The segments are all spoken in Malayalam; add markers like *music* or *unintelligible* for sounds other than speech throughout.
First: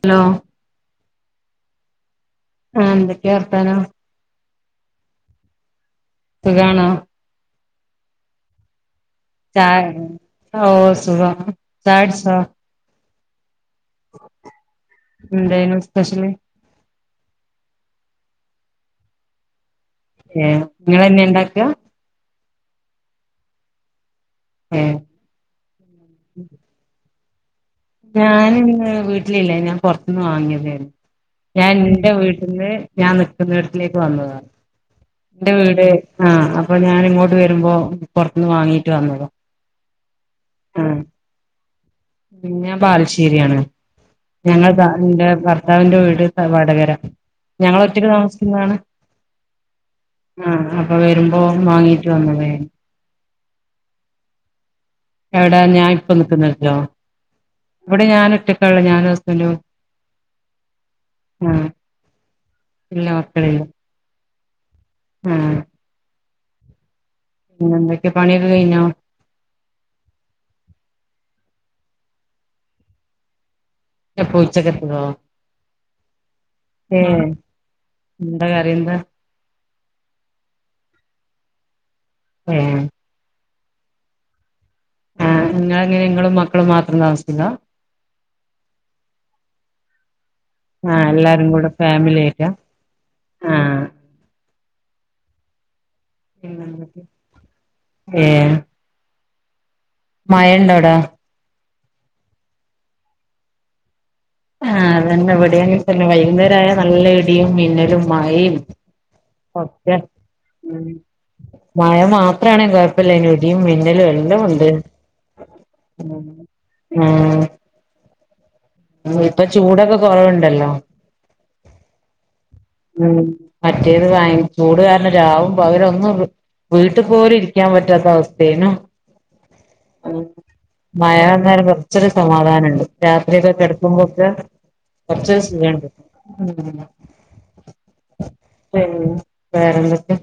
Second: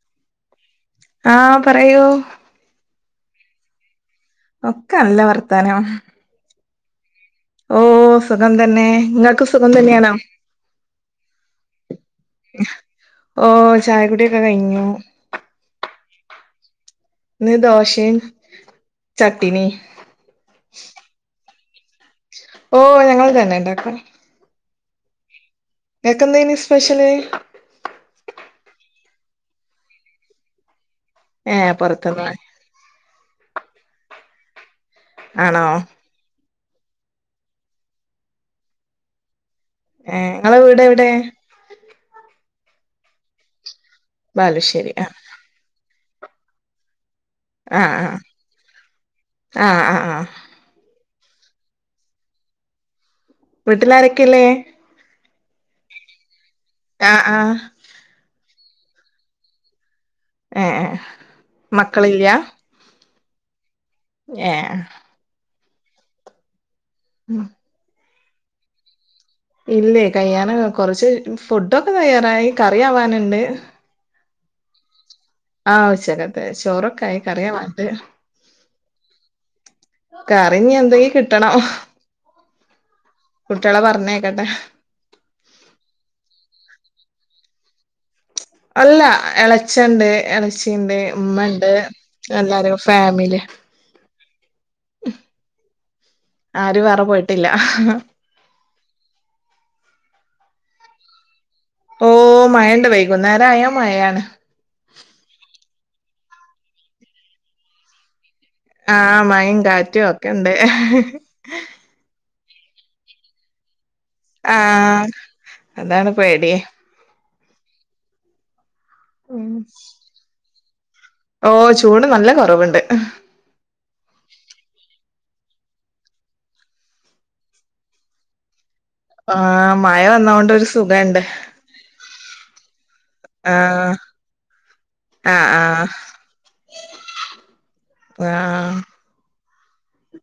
ഹലോ ആ പറയൂ. ആ എന്തൊക്കെയാ വർത്താനോ? ഒക്കെ നല്ല വർത്താനം. സുഖാണോ? ഓ സുഖം തന്നെ. നിങ്ങൾക്ക് ചാ സുഖം തന്നെയാണോ ഓ സുഖം, ചായ കുടിച്ചോ? ഓ ചായ കുടിയൊക്കെ കഴിഞ്ഞു. എന്തേനു സ്പെഷ്യല് ഇന്ന് ദോശയും ചട്ടിനിയും. ഏ നിങ്ങളെന്നെ ഇണ്ടാക്ക് ഓ ഞങ്ങൾ തന്നെ ഇണ്ടാക്കും ഏ നിങ്ങക്ക് എന്തേനി സ്പെഷ്യല് ഞാനിന്ന് വീട്ടിലില്ലെനി ഞാൻ പുറത്തിന്ന് വാങ്ങിതെനു ഏ ഞാൻ ന്റെ പുറത്തുന്ന് വീട്ട്ന്ന് ഞാൻ നിക്ക്ന്നേട്ത്തിലേക്ക് വന്നതാ എന്റെ ആണോ വീട് ആ അപ്പൊ ഞാനിങ്ങോട്ട് വരുമ്പോ പുറത്തിന്ന് വാങ്ങീട്ട് വന്നതാ ഏ നിങ്ങളെ വീട് ആ എവിടെ ഞാൻ ബാലുശ്ശേരിയാണ് ഞങ്ങൾ താ ബാലുശ്ശേരി ന്റെ ഭർത്താവിന്റെ വീ ഇത് തറവാട് പെര ആ ആ ഞങ്ങള് ഒറ്റയ്ക്ക് താമസിക്കുന്നാണ് ആ ആ ആ ആ ആ അപ്പ വരുമ്പോ വാങ്ങീട്ട് വന്നതേനി വീട്ടിൽ ആരൊക്കെയിള്ളേ എവിടാ ഞാൻ ഇപ്പ നിക്കുന്നട ലോ ആ ആ ഇവിടെ ഞാന് ഒറ്റയ്- ട്ടുള്ളു ഞാനും ഹസ്ബന്റും. ഏയ് ആഹ് മക്കളില്ല്യ. ഇല്ല മക്കളില്ല. ങ്ങ്യഹ് ആഹ്. ഉം. പിന്നെന്ത്. പണി ഒക്കെ കഴിഞ്ഞോ ഇല്ലേ കൈയ്യാന് കൊറച്ച് ഫുഡൊക്കെ തയ്യാറായി കറി ആവാന്ണ്ട്. എപ്പോ ഉച്ചക്കത്തതോ ആഹ് ഉച്ചകത്തെ ചോറൊക്കെ ആയി ഏഹ് കറിയാവാനിണ്ട് എന്താ കറിയെന്താ കറി ഇനിയെന്തങ്കിലും ട്ടണം ഏഹ് കുട്ടികളെ പറഞ്ഞേക്കട്ടെ ആ നിങ്ങള അങ്ങനെ നിങ്ങളും മക്കളും മാത്രംതാമസിക്കുന്നെ അല്ല ഇളച്ചണ്ട് എളേ ചച്ചിയണ്ട് ആഹ് ഉമ്മ എല്ലാരും കൂടെ ഉണ്ട് ഫാമിലി ആയിട്ടാ എല്ലാരും ഫാമിലി ആഹ് ഉ ആരും വേറെ പോയിട്ടില്ല മയണ്ടോടാ ഓ മഴണ്ട വൈകും നേേരം അയാ മഴാണ് പിന്നെ വൈകുന്നേരമായ നല്ല ഇടിയും മിന്നലും മയയും ആഹ മയും കാറ്റും ഒക്കെ ഇണ്ട് ത്രാണ കൊയപ്പലായ്ന് ഇടിയും മിന്നലും ല വെല്ല ഉണ്ട് ആഹ് അതാണ് പേടി ആ ചൂടൊക്കെ കൊറവുണ്ടല്ലോ ഓ ചൂട് നല്ല കുറവുണ്ട് ഉ പറ്റിയത് വാങ്ങ ചൂട് കാരണം രാവും അവരൊന്നും വീട്ടിൽ പോലും ഇരിക്കാൻ പറ്റാത്ത അവസ്ഥേനു ആഹ് മഴ വന്നോണ്ട് ഒരു മഴ സുഖണ്ട് വന്നാലും കുറച്ചൊരു സമാധാനംഉ ണ്ട് രാത്രിയക്കെ ആഹ് കെടക്കുമ്പോക്കെ കൊറച്ചരു ആഹ് സുഖം ആഹ് കിട്ടും ആ വേറെന്തൊക്കെ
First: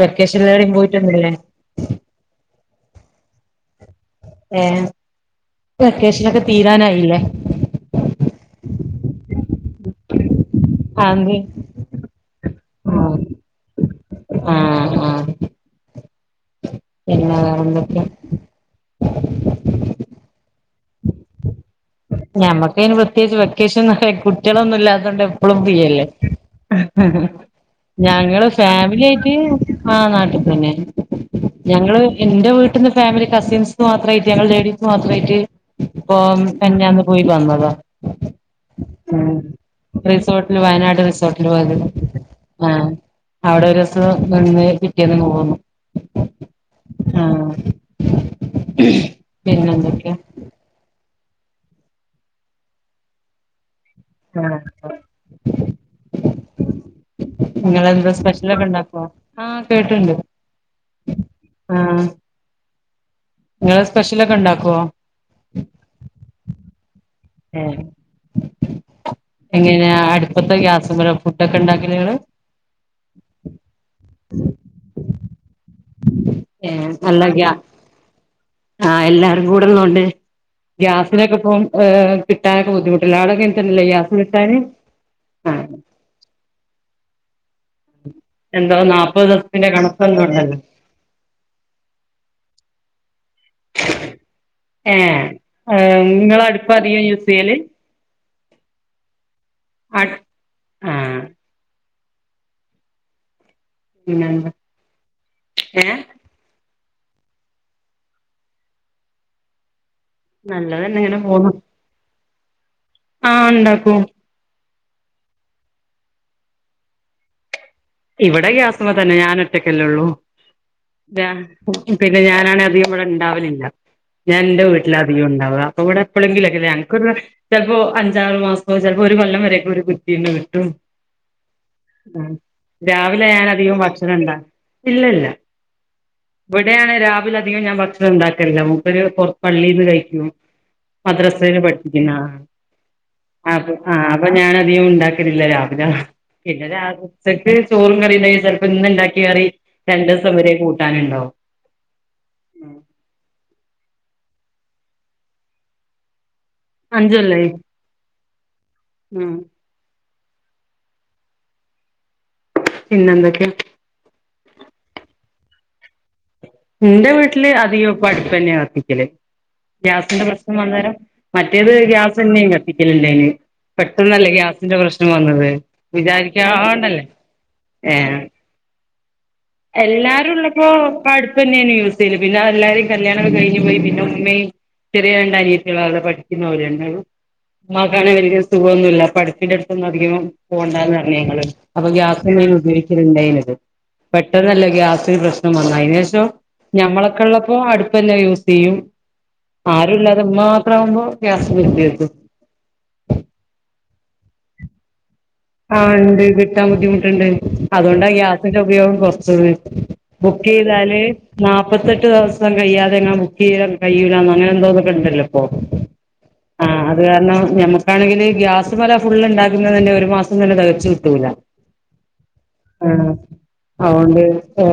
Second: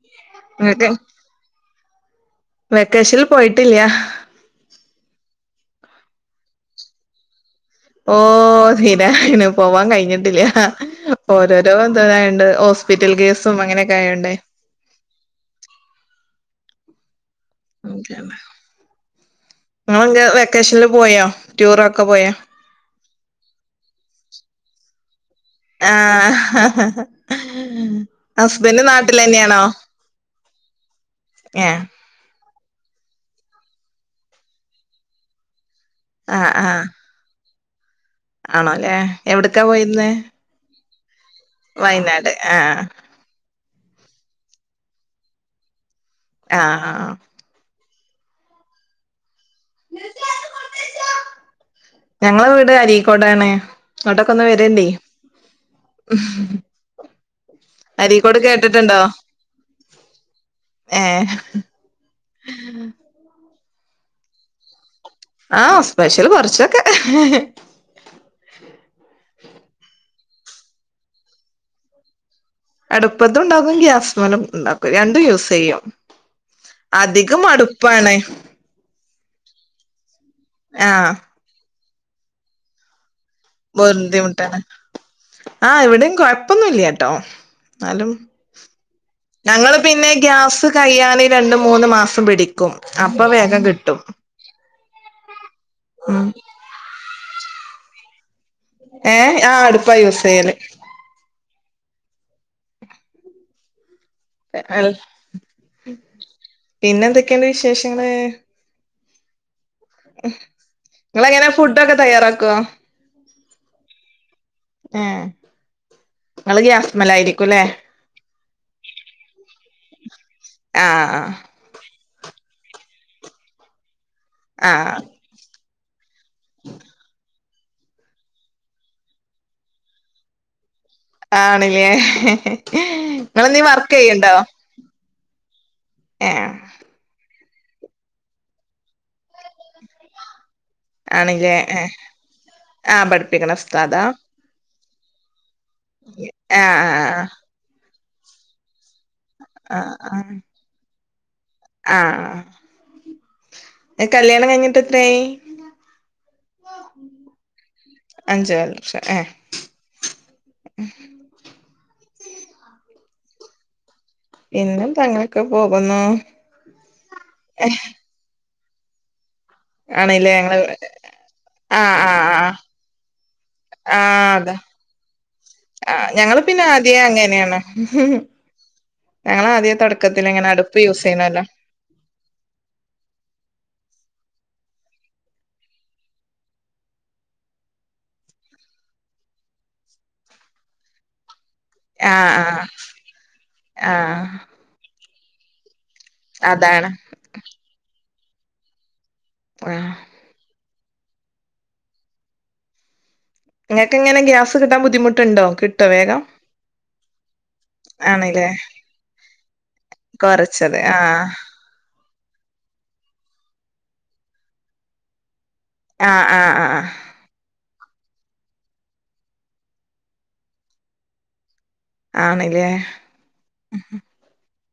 വെക്കേഷൻ എവിടങ്കയും പോയിട്ടുന്നല്ലേ വെക്കേഷനിൽ പോയിട്ടില്ല ഏ വെക്കേഷനൊക്കെ തീരാനായില്ലേ ഓ ശരിയാണ് പോവാൻ കഴിഞ്ഞിട്ടില്ലേ ആ ആന്തേ ഓരോരോ എന്തോണ്ട് ഹോസ്പിറ്റൽ കേസും അങ്ങനെ ആഹ ആഹ ങ്ക വെക്കേഷനിൽ പോയോ ടൂറൊക്കെ പോയോ ഞമ്മക്കതിന് പ്രത്യേകിച്ച് വെക്കേഷൻ കുട്ടികളൊന്നുംല്ലാത്ത കൊണ്ട് എപ്പഴും ഫ്രീയല്ലേ ആഹ് ഞങ്ങള് ഹസ്ബൻഡ് ഫാമിലി നാട്ടിൽ ആയിട്ട് തന്നെയാണോ ആ നാട്ടിൽ തന്നെ ഏ ഞങ്ങള് എന്റെ വീട്ട വീട്ടുന്ന ഫാമിലി കസിൻസ് മാത്രമായിട്ട് ഞങ്ങൾ ലേഡീസ് മാത്രമായിട്ട് ഇപ്പം ആഹ് ആഹ് കന്യാന്ന് തനതാ ആണോല്ലേ എവിടക്കാ പോയിന്ന് റിസോർട്ടില് വയനാട് റിസോർട്ടില് പോയത് വയനാട് ആ ആഹ് അവിടെ ഒരുസം നിന്ന് പിറ്റേന്ന് ഇങ്ങു പോന്നു ആ ആ പിന്നെന്തൊക്കെ ഞങ്ങള് വീട് അരീക്കോടാണ് ഇങ്ങോട്ടൊക്കെ ഒന്ന് വരോണ്ടി ആഹ് *unintelligible* നിങ്ങള് അരീക്കോട് സ്പെഷ്യൽ ഒക്കെ കേട്ടിട്ടുണ്ടോ ഇണ്ടാക്കോ ഏഹ് നിങ്ങള് സ്പെഷ്യലൊക്കെ ഉണ്ടാക്കുവോ ആഹ് സ്പെഷ്യൽ കൊറച്ചൊക്കെ ഏഹ് എങ്ങനെയാ അടുപ്പത്തോ ഗ്യാസ്മേലോ ഫുഡ് ഒക്കെ ഉണ്ടാക്കല് നിങ്ങള് അടുപ്പത്തുണ്ടാക്കും ഗ്യാസ്മാലും ഉണ്ടാക്കും രണ്ടും യൂസ് ചെയ്യും അധികം അടുപ്പണ് ആ എല്ലാരും കൂടെ ഉള്ളോണ്ട് ആഹ് ഗ്യാസിനോക്കെ ഇപ്പം ഏ് കിട്ടാനൊക്കെ ബുദ്ധിമു ബന്ധിമുട്ടാണ് ആഹ് ആ ഇവിടെയും കുഴപ്പോന്നും ഇല്ലട്ടോ എന്നാലും എന്തോ നാപ്പത് ദിവസത്തിന്റെ ഞങ്ങള് പിന്നെ കണക്കെന്തോ ഉണ്ടല്ലോ ഗ്യാസ് കഴിയാന് രണ്ടു മൂന്ന് മാസം പിടിക്കും അപ്പൊ വേഗം കിട്ടും ഏ ഉം നിങ്ങള് അടുപ്പ അധികം യൂ സെയാല് ഏ ആ അടുപ്പ യൂസെയാല് ആഹ് പിന്നെന്താ ഏ പിന്നെ എന്തൊക്കെയുണ്ട് വിശേഷങ്ങള് നല്ലതന്നെ നിങ്ങള് എങ്ങനെ ഫുഡ് ഒക്കെ തയ്യാറാ ക്കാ ആ ഉണ്ടാക്കും ഏ ഇങ്ങള് ഗ്യാസ്മേലായിരിക്കുല്ലേ ഇവിടെ ഗ്യാസ്മേ തന്നെ ഞാൻ ഒറ്റക്കല്ലേ ഉള്ളൂ ആഹ് വേ *unintelligible* പിന്നെ ഞാനാണേ അധികം ഇവിടെ ഇണ്ടാവലില്ല ഞാൻ എന്റെ ആഹ് വീട്ടിലാ അധികം ഇണ്ടാവാ. അവിടെ എപ്പോളെങ്കിലോക്കല്ലേ ഞങ്ങക്ക് ഒരു വാ ചിലപ്പോ അഞ്ചാറു മാസം ചിലപ്പോ ഒരു കൊല്ലം വരെയൊക്കെ ഒരു കുറ്റിന്ന് കിട്ടും. ആണില്ലേ രാവിലെ ഞാൻ നിങ്ങളെന്തേലും അധികവും വർക്ക് ഭക്ഷണം ഇണ്ട ചെയ്യണ്ടോ ഇല്ലല്ല ഏഹ് ഇവിടെയാണ് രാ രാവിലെ അധികം ഞാൻ ഭക്ഷണം ഉണ്ടാക്കല്ല മുപ്പര് പെറ പള്ളിന്ന് കഴിക്കും. ആണില്ലേ മദ്രസല് ഏഹ് പഠിപ്പിക്കുന്ന ആളാ ആഹ് പഠിപ്പിക്കണ ആഹ് അപ്പം ആഹ് ഞാന് *unintelligible* ഉണ്ടാക്കില്ലല്ല രാ ആഹ് ആഹ് ഉച്ചക്ക് ആഹ്. ചോറും കറിയെണ്ടിങ്കി ചെലപ്പം ഇന്ന് ഉണ്ടാക്കി റി ആഹ് ആഹ് രണ്ടേസം വെരെ കൂട്ടാനുണ്ടാവും. ഏ കല്യാണം കഴിഞ്ഞിട്ട് എത്രായി അഞ്ച്കൊല്ലായി വർഷം ഏഹ് ഉം *unintelligible* പിന്നെന്തൊക്കെ പിന്നെന്താ അങ്ങനെയൊക്കെ പോകുന്നു ഇന്റെ വീട്ടില് അധികം ഇപ്പ അട്പ്പന്നെയാ നിത്യല്ലെ ഗ്യാസിന്റെ ആണല്ലേ പ്രശ്നം ഞങ്ങള് വന്നേരം മറ്റേത് ആഹ് ആഹ് ഗ്യാസന്നേനി കത്തിക്കല് ഇണ്ടായിനിയെ ആഹ് പെട്ടന്നല്ലേ ആഹ് അതാ ഗ്യാസിന്റെ പ്രശ്നം വന്നത് ആഹ് ഞങ്ങള് പിന്നെ ആദ്യേ വിചാരിക്ക്യാണ്ടല്ലേ അങ്ങനെയാണ് ഏ ഞങ്ങള് ആദ്യേ തൊടക്കത്തില് ഇങ്ങനെ എല്ലാരുള്ളപ്പൊ അടുപ്പ് യൂസ് ചെയ്യണല്ലോ അട്പ്പന്നേനി യൂസെയ്യല് പിന്നാ എല്ലാരിം കല്യാണൊക്കെ കഴിഞ്ഞ്പോയി പിന്നെ ഉമ്മയും ചെറിയ രണ്ട് അനിയത്തിളാ ഉള്ളെ പഠിക്ക്ന്ന് ഓല് രണ്ടാളും ഉമ്മാക്കാണെ വല്ല്യാ സുഖൊന്നുല്ലാ അപ്പ അടിപ്പിന്റെ അടുത്തൊന്നും അധികവും പോവണ്ടാന്ന് പറഞ്ഞ് ഞങ്ങള് അപ്പം ആഹ് ഗ്യാസ്തന്നേനി ആഹ് ഉപയോഗിക്കല് ഇണ്ടായിന്നത് ആഹ് പെട്ടെന്നല്ലേ ഗ്യാസ് ഒര് പ്രശ്നവന്ന് അയ്നേശ് *unintelligible* അതാണ് ഞങ്ങളൊക്കള്ളപ്പോ അടുപ്പന്നെ യൂസ് തീയും ആഹ് ആരുല്ലാതെ ഉമ്മാ *unintelligible* ഗ്യാസ് *unintelligible* നിങ്ങക്കെങ്ങനാ ഗ്യസ് കിട്ടാൻ ബുദ്ധി മുട്ട് ആ ഒണ്ട് കിട്ടാൻ ബുദ്ധിമെട്ട്ണ്ട് അതെണ്ടാ ആണല്ലേ ഗ്യാസിന്റെ ഉപയോഗം കൊറച്ചത് ബുക്ക് കൊറച്ചത് ചെയ്താല് ആഹ് നാപ്പത്തെട്ട് ദെവസം കഴ്യാതെങ്ങാ ബുക്ക് ചെയ്ൻ കഴിയു ലാ അങ്ങന എന്തോന്നക്കെ ഉണ്ടല്ലോ ഓ ആഹ് ആഹ് ആ ആഹ് അത് കാരണം ഞമ്മ ഇവടാണെങ്കിൽ ഗ്യാസ് പല ഫുള് ഉണ്ടാക്കുന്നതിന് ഒര് മാസം സം തന്നെ തികച്ച് കിട്ടൂല്ല. ആണല്ലേ ആ അതോണ്ട് ആാ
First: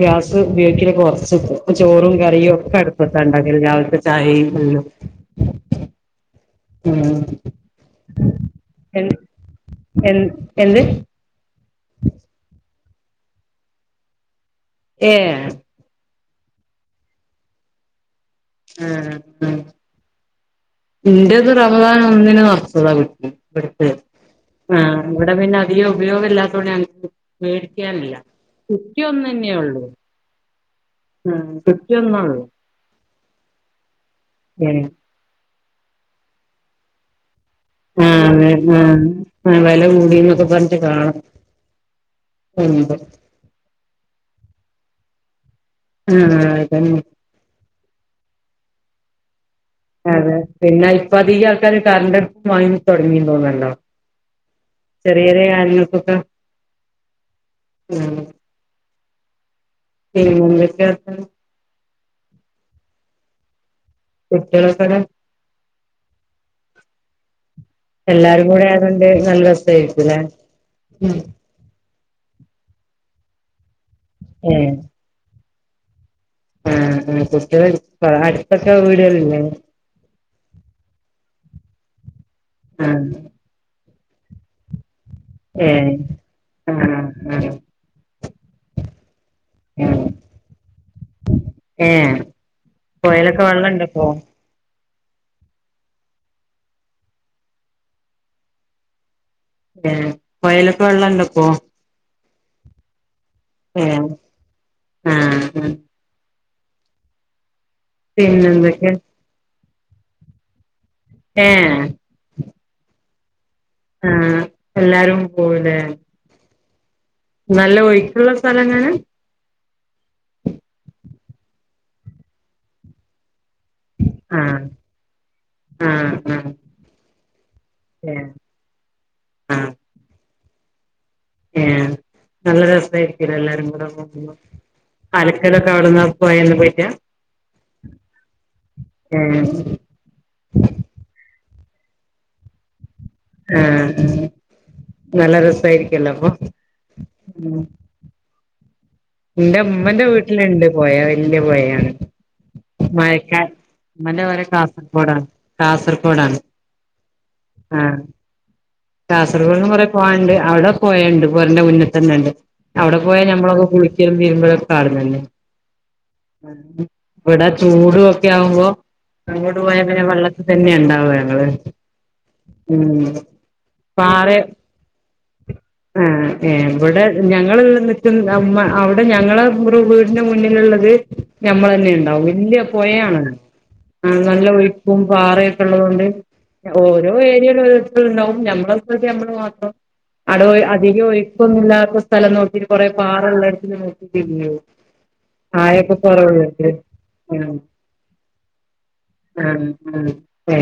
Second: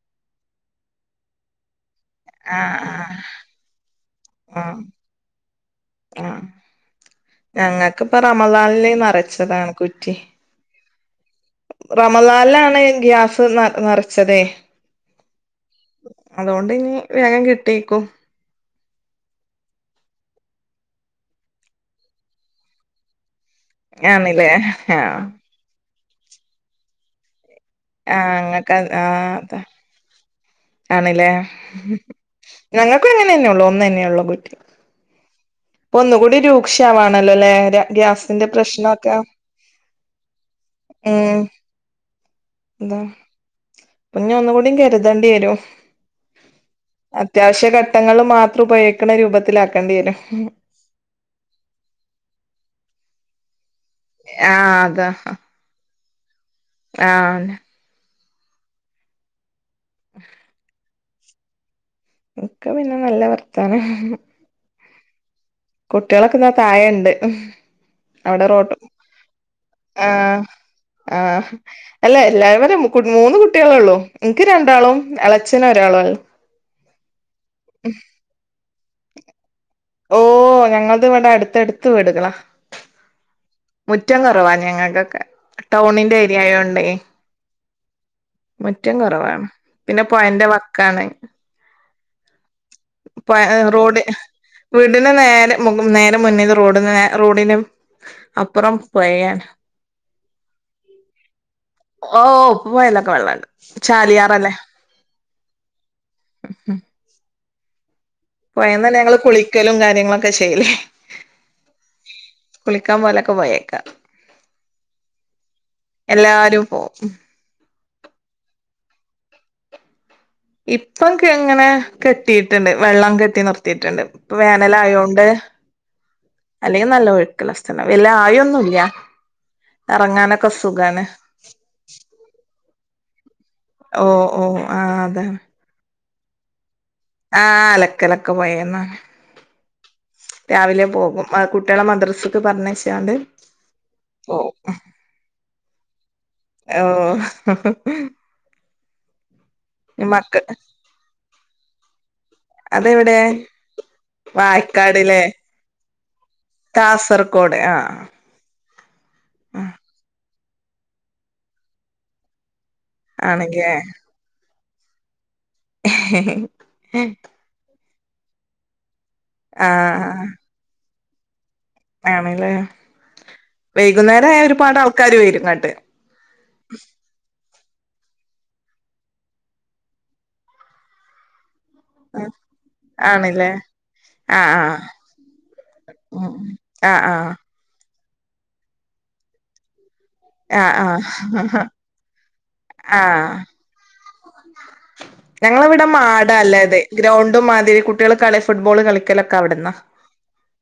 ഗ്യാസ് ഉപയോഗിക്ക്യാല്ല് കൊറച്ച് ഇപ്പം ചോറും കറിയും ഒക്കെ ആഹ് ആഹ് അടുപ്പത്തണ്ടക്കല് രാവിലത്തെ ചായെയും ആഹ് *unintelligible* ഞങ്ങൾക്കിപ്പ റമളാലിൽ എൻ നിറച്ചതാണ് കുറ്റി എൻ *unintelligible* റമളാനിലാ ണ് ഗ്യാസ് ന നറച്ചതേ ഏ അതുകൊണ്ടിനി വേഗം കിട്ടീക്കും ആ ആ ഇന്റെറത് റമദാൻ ഒന്നിന് നറച്ചതാ കുറ്റി ഇവിടു ആണില്ലേ ആ ആഹ് ഇവിടെ പിന്നെ അധികോം *unintelligible* ആ ഇങ്ങക്ക് ആ താ. ഉള്ളൂ ആണില്ലേ. ആഹ് കുറ്റി ഒന്നൊള്ളൂ ഞങ്ങൾക്കും അങ്ങനെന്നെ ഒള്ളു. ഒന്നന്നെള്ളൂ കുറ്റി. ഏഹ് പ്പൊന്നു കൂടി രൂക്ഷാവാണ്. ആഹ് ആഹ് വെല കൂടീന്നൊക്കെ പറഞ്ഞിട്ട് കാണാ ഉം *unintelligible* പ്പഞ്ഞ് ഒന്നും കൂടി കരുതണ്ടിയേരും. ആഹ് അതന്നെ അത്യാവശ്യ ഘട്ടങ്ങൾല് മാ ത്രുപയോഗിക്കണ രൂപത്തിലാ അതെ. പിന്നെ ഇപ്പ അധികാൾക്കാരും കറൻ്റടുപ്പും വാങ്ങി തൊടങ്ങീന്നു തോന്ന് ണ്ടൊ ആഹ് അതാ ചെറിയ ചെറിയ കാര്യങ്ങൾക്കൊക്കെ ആഹ് നെ. *unintelligible* ഉം *unintelligible* ഹലോ ഒക്ക പിന്നെ നല്ല വർത്ത പറി അതെ കുട്ടികളൊക്കെ ഇതാ താഴെ ഇണ്ട്. എല്ലാരും കൂടെ അതുകൊണ്ട് നല്ല രസായിരിക്കൂലേ ആഹ് ഉം. ആഹ് അല്ല എല്ലാവരും മൂന്ന് കുട്ടികളെ ഉള്ളൂ. എനിക്ക് ഏഹ് രണ്ടാളും എ അച്ഛന് ഒരാള്. ആഹ് കുട്ടികളെ അടുത്തടുത്ത്. വീടുകള് ഇല്ലേ. ഓ ഞങ്ങളത് ഇവിടെ അടുത്തടുത്ത് വീടുകളാ ആ മുറ്റം കുറവാ ഞങ്ങക്കൊക്കെ ഏഹ് ടൗണിന്റെ ഏരിയായോണ്ടേ ആഹ് ആഹ് മുറ്റം കുറവാ പിന്നെ പൊയേന്റെ വക്കാണ് ഏ പൊ അ റോഡ് വീടിന് നേരെ മു നേരെ മുന്ന്ന്ന് റോഡ് ന്ന് റോഡിനും അപ്പുറം പൊയയാണ് ഏ പൊയയിലൊക്കെ വെള്ളണ്ടൊപ്പോ ഓ ഇപ്പൊ പൊയേലൊക്കെ വെള്ളായി ഏ ആഹ ഉ ഹും പിന്നെന്തൊക്കെ പൊയേന്നല്ലേ ഞങ്ങള് കുളി ക്കലും കാര്യങ്ങളൊക്കെ ചെയ്യല് ഏ പൊയേക്ക് ആ എല്ലാരും പോവു ലെ പോം നല്ല ഒയ്ക്ക്ള്ള സ്ഥലങ്ങാനാ ഇപ്പം കെ ഇങ്ങനെ കെട്ടീട്ട്ണ്ട് വെള്ളം കെട്ടിനിർ ത്തിട്ടുണ്ട് ഇപ്പ ആഹ് വേനലായോണ്ട് ആഹ് ആഹ് അല്ലെങ്കി നല്ല ഒഴ് ക്ക് ഇള്ള സ്ഥലാ വല്ല്യ ഏഹ് ആയൊന്നും ഇല്ല്യ എറങ്ങാന ക്ക സുഖാണ് ഏ നല്ല രസായി ക്കൂലേ എല്ലാരും കൂടെ ഓ പോകുമ്പൊ ഓ ആ അതാണ് അലക്കലൊക്കെ അവിടുന്നാ പൊയേന്ന് പോയിട്ടാ ആ അലക്കലൊക്കെ പൊയേന്നാ ഏഹ് രാവിലെ പോകും അഅ് കു ട്യോളെ മദ്രസക്ക് പറഞ്ഞയച്ച് ആ *inaudible* നല്ല രസായിരിക്കല്ലോ അപ്പൊ ഓ ഇന്റെ ഉമ്മന്റെ മക്ക വീട്ടില്ണ്ട് പൊയാ വൽ ല്ല്യ പൊയയാണ് അതെവിടെ പൊര കാസർഗോഡാണ് വായക്കാട് ലേ കാസർഗോഡാണ് കാസർകോഡ് ആ കാസർഗോഡ് ആ ന്ന് കൊറെ പോവാണ്ട് അവിടെ പൊയണ്ട് പൊരേന്റെ മുന്നിത്തന്നെണ്ട് അവിടെ പോയാ ഞമ്മളൊക്കെ ആണല്ലേ കുളിക്കും തിരുമ്പലും ഒ കാണുന്നുണ്ട് ഇബടെ ചൂ അത് ഓക്കെ ആകുമ്പോ അങ്ങോട് ആ പോയ പിന്നെ വള്ളത്തിൽ തന്നെ ഇണ്ടാവ ഇങ്ങള് ആണ് ല്ലേ വൈകുന്നേര പാറെ ആയ ഒരുപാട് ആൾക്കാര് വരും ഇങ്ങട്ട് ഇങ്ങൾ നിക്ക് അവിടെ ഞങ്ങള വീടിന്റെ മുന്നിലുള്ളത് നമ്മള് തന്നെ ഇണ്ടാവും ഉം വല്യ പപൊ ഴയാണല്ലോ. ആണല്ലേ നല്ല ആഹ് ആഹ് ഒഴുക്കും പാറയും ഒക്കെ ഉള്ളത് കൊണ്ട് ഉം ആഹ് ഓരോ ആഹ് ഏരിയയിലും *unintelligible* *unintelligible* ഞമ്മള് മാത്രം അവിടെ അധികം ആഹ് ഒഴുക്കൊന്നും ആഹ് ഇല്ലാത്ത സ്ഥലം നോക്കി കൊറെ ആഹ് പാറള്ളോട്ത് നോക്കി തിരുമ്പി ഞങ്ങളിവിടെ ആഴയൊക്കെ കൊറവുള്ളടുത്ത് മാടാല്ലത് ഗ്രൗണ്ടും ആ മാതിരി കുട്ടികൾ കളി ഫുട്ബോൾ കളിക്കലൊക്കെ അവിടുന്നാ അ അ ഏ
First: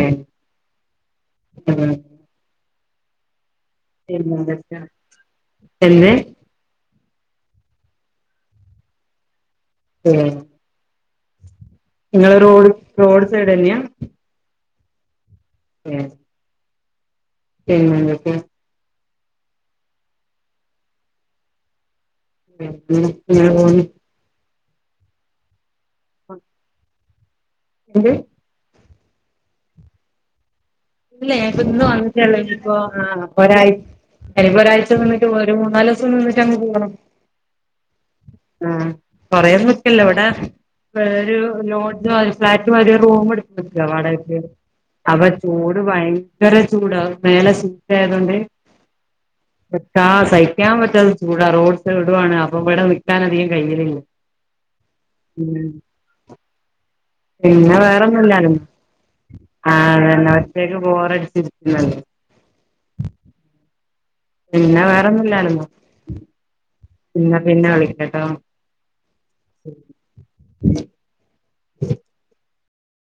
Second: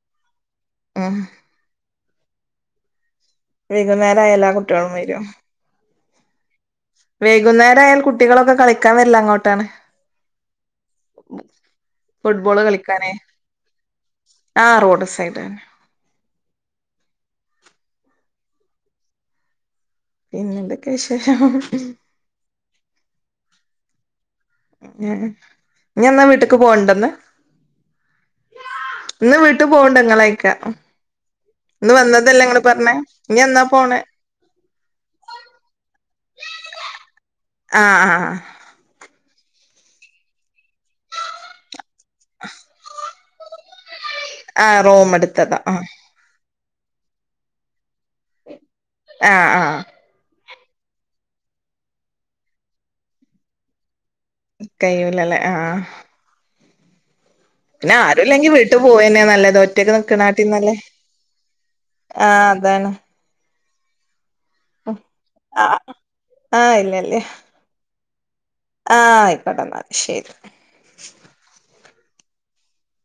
ഉം അ വൈകുന്നേരം ആയ എല്ലാ കുട്ടിയ ളും വരും എന്ത് വൈകുന്നേരായാൽ കുട്ടികളൊക്കെ കളിക്കാൻ വര്ല്ലേ അങ്ങോട്ട് ആണ് ഉം ഉ *unintelligible* നിങ്ങള് റോഡ് റോഡ്സൈഡ് ന്നെയാ ആ റോഡ് സൈഡ് ഉം എങ്ങനത്തെ എന്തൊക്കെ വിശേഷം ഉം ഉ അങ്ങനെ പോന്നു ഉം ഞാ എന്ന വീട്ടക്ക് പോവ്ണ്ടോന്ന് *unintelligible* ഇന്ന് വീട്ടു പോണ്ടങ്ങളൈക്കാ ഇല്ല ഞൻ പ്പം ഇന്ന് വന്നിട്ടേള്ളു ഇനിയിപ്പോ ആ ഇനി എന്നാ ഒരാഴ് പോണേ എനിപ്പോ ഒരാഴ്ച നിന്നിട്ട് ഒരു മൂന്നാല് ദിവസം നിന്നിട്ട് അങ്ങ് പോണം ആഹ് ആഹ് ആ കൊറേ നിക്ക്ല്ലേ ഇവിടെ വേറരു ലോട്ജോ ഫ്ലാറ്റ് മാതിരി ഒരു റൂം എ ജ വാടകക്ക് ആ റൂം അപ്പൊ എടുത്തതാ ആ ചൂട് ഭയങ്കര ചൂടാ മേലെ സീറ്റ് ആയത് കെണ്ട് ആഹ് ആഹ് അ സത് നിക്കാൻ പറ്റാത്ത ചൂടാ റോഡ് സൈഡുവാണ് അപ്പൊ ഇവ്ടെ നിക്കാൻ അധികം കഴിയലില്ല കഴിയൂലല്ലേ ആ പിന്നെ ആരുല്ലെങ്കിൽ വീട്ടുക്ക് പോണയ നല്ലത് ആ ഒറ്റക്ക് അതന്നെ നിക്കണാട്ടിലും നല്ല ഒറ്റക്ക് ബോറടിച്ചിരിക്കുന്നല്ലേ ആഹ് അതാണ് പിന്നെ വേറെന്നുല്ലായിരുന്നു ആഹ് ആഹ് ഇല്ലല്ലേ ന്ന പിന്നെ വിളി ഇട്ടട്ടും ആഹ് ആയിക്കോട്ടെ ന്നാ ശരി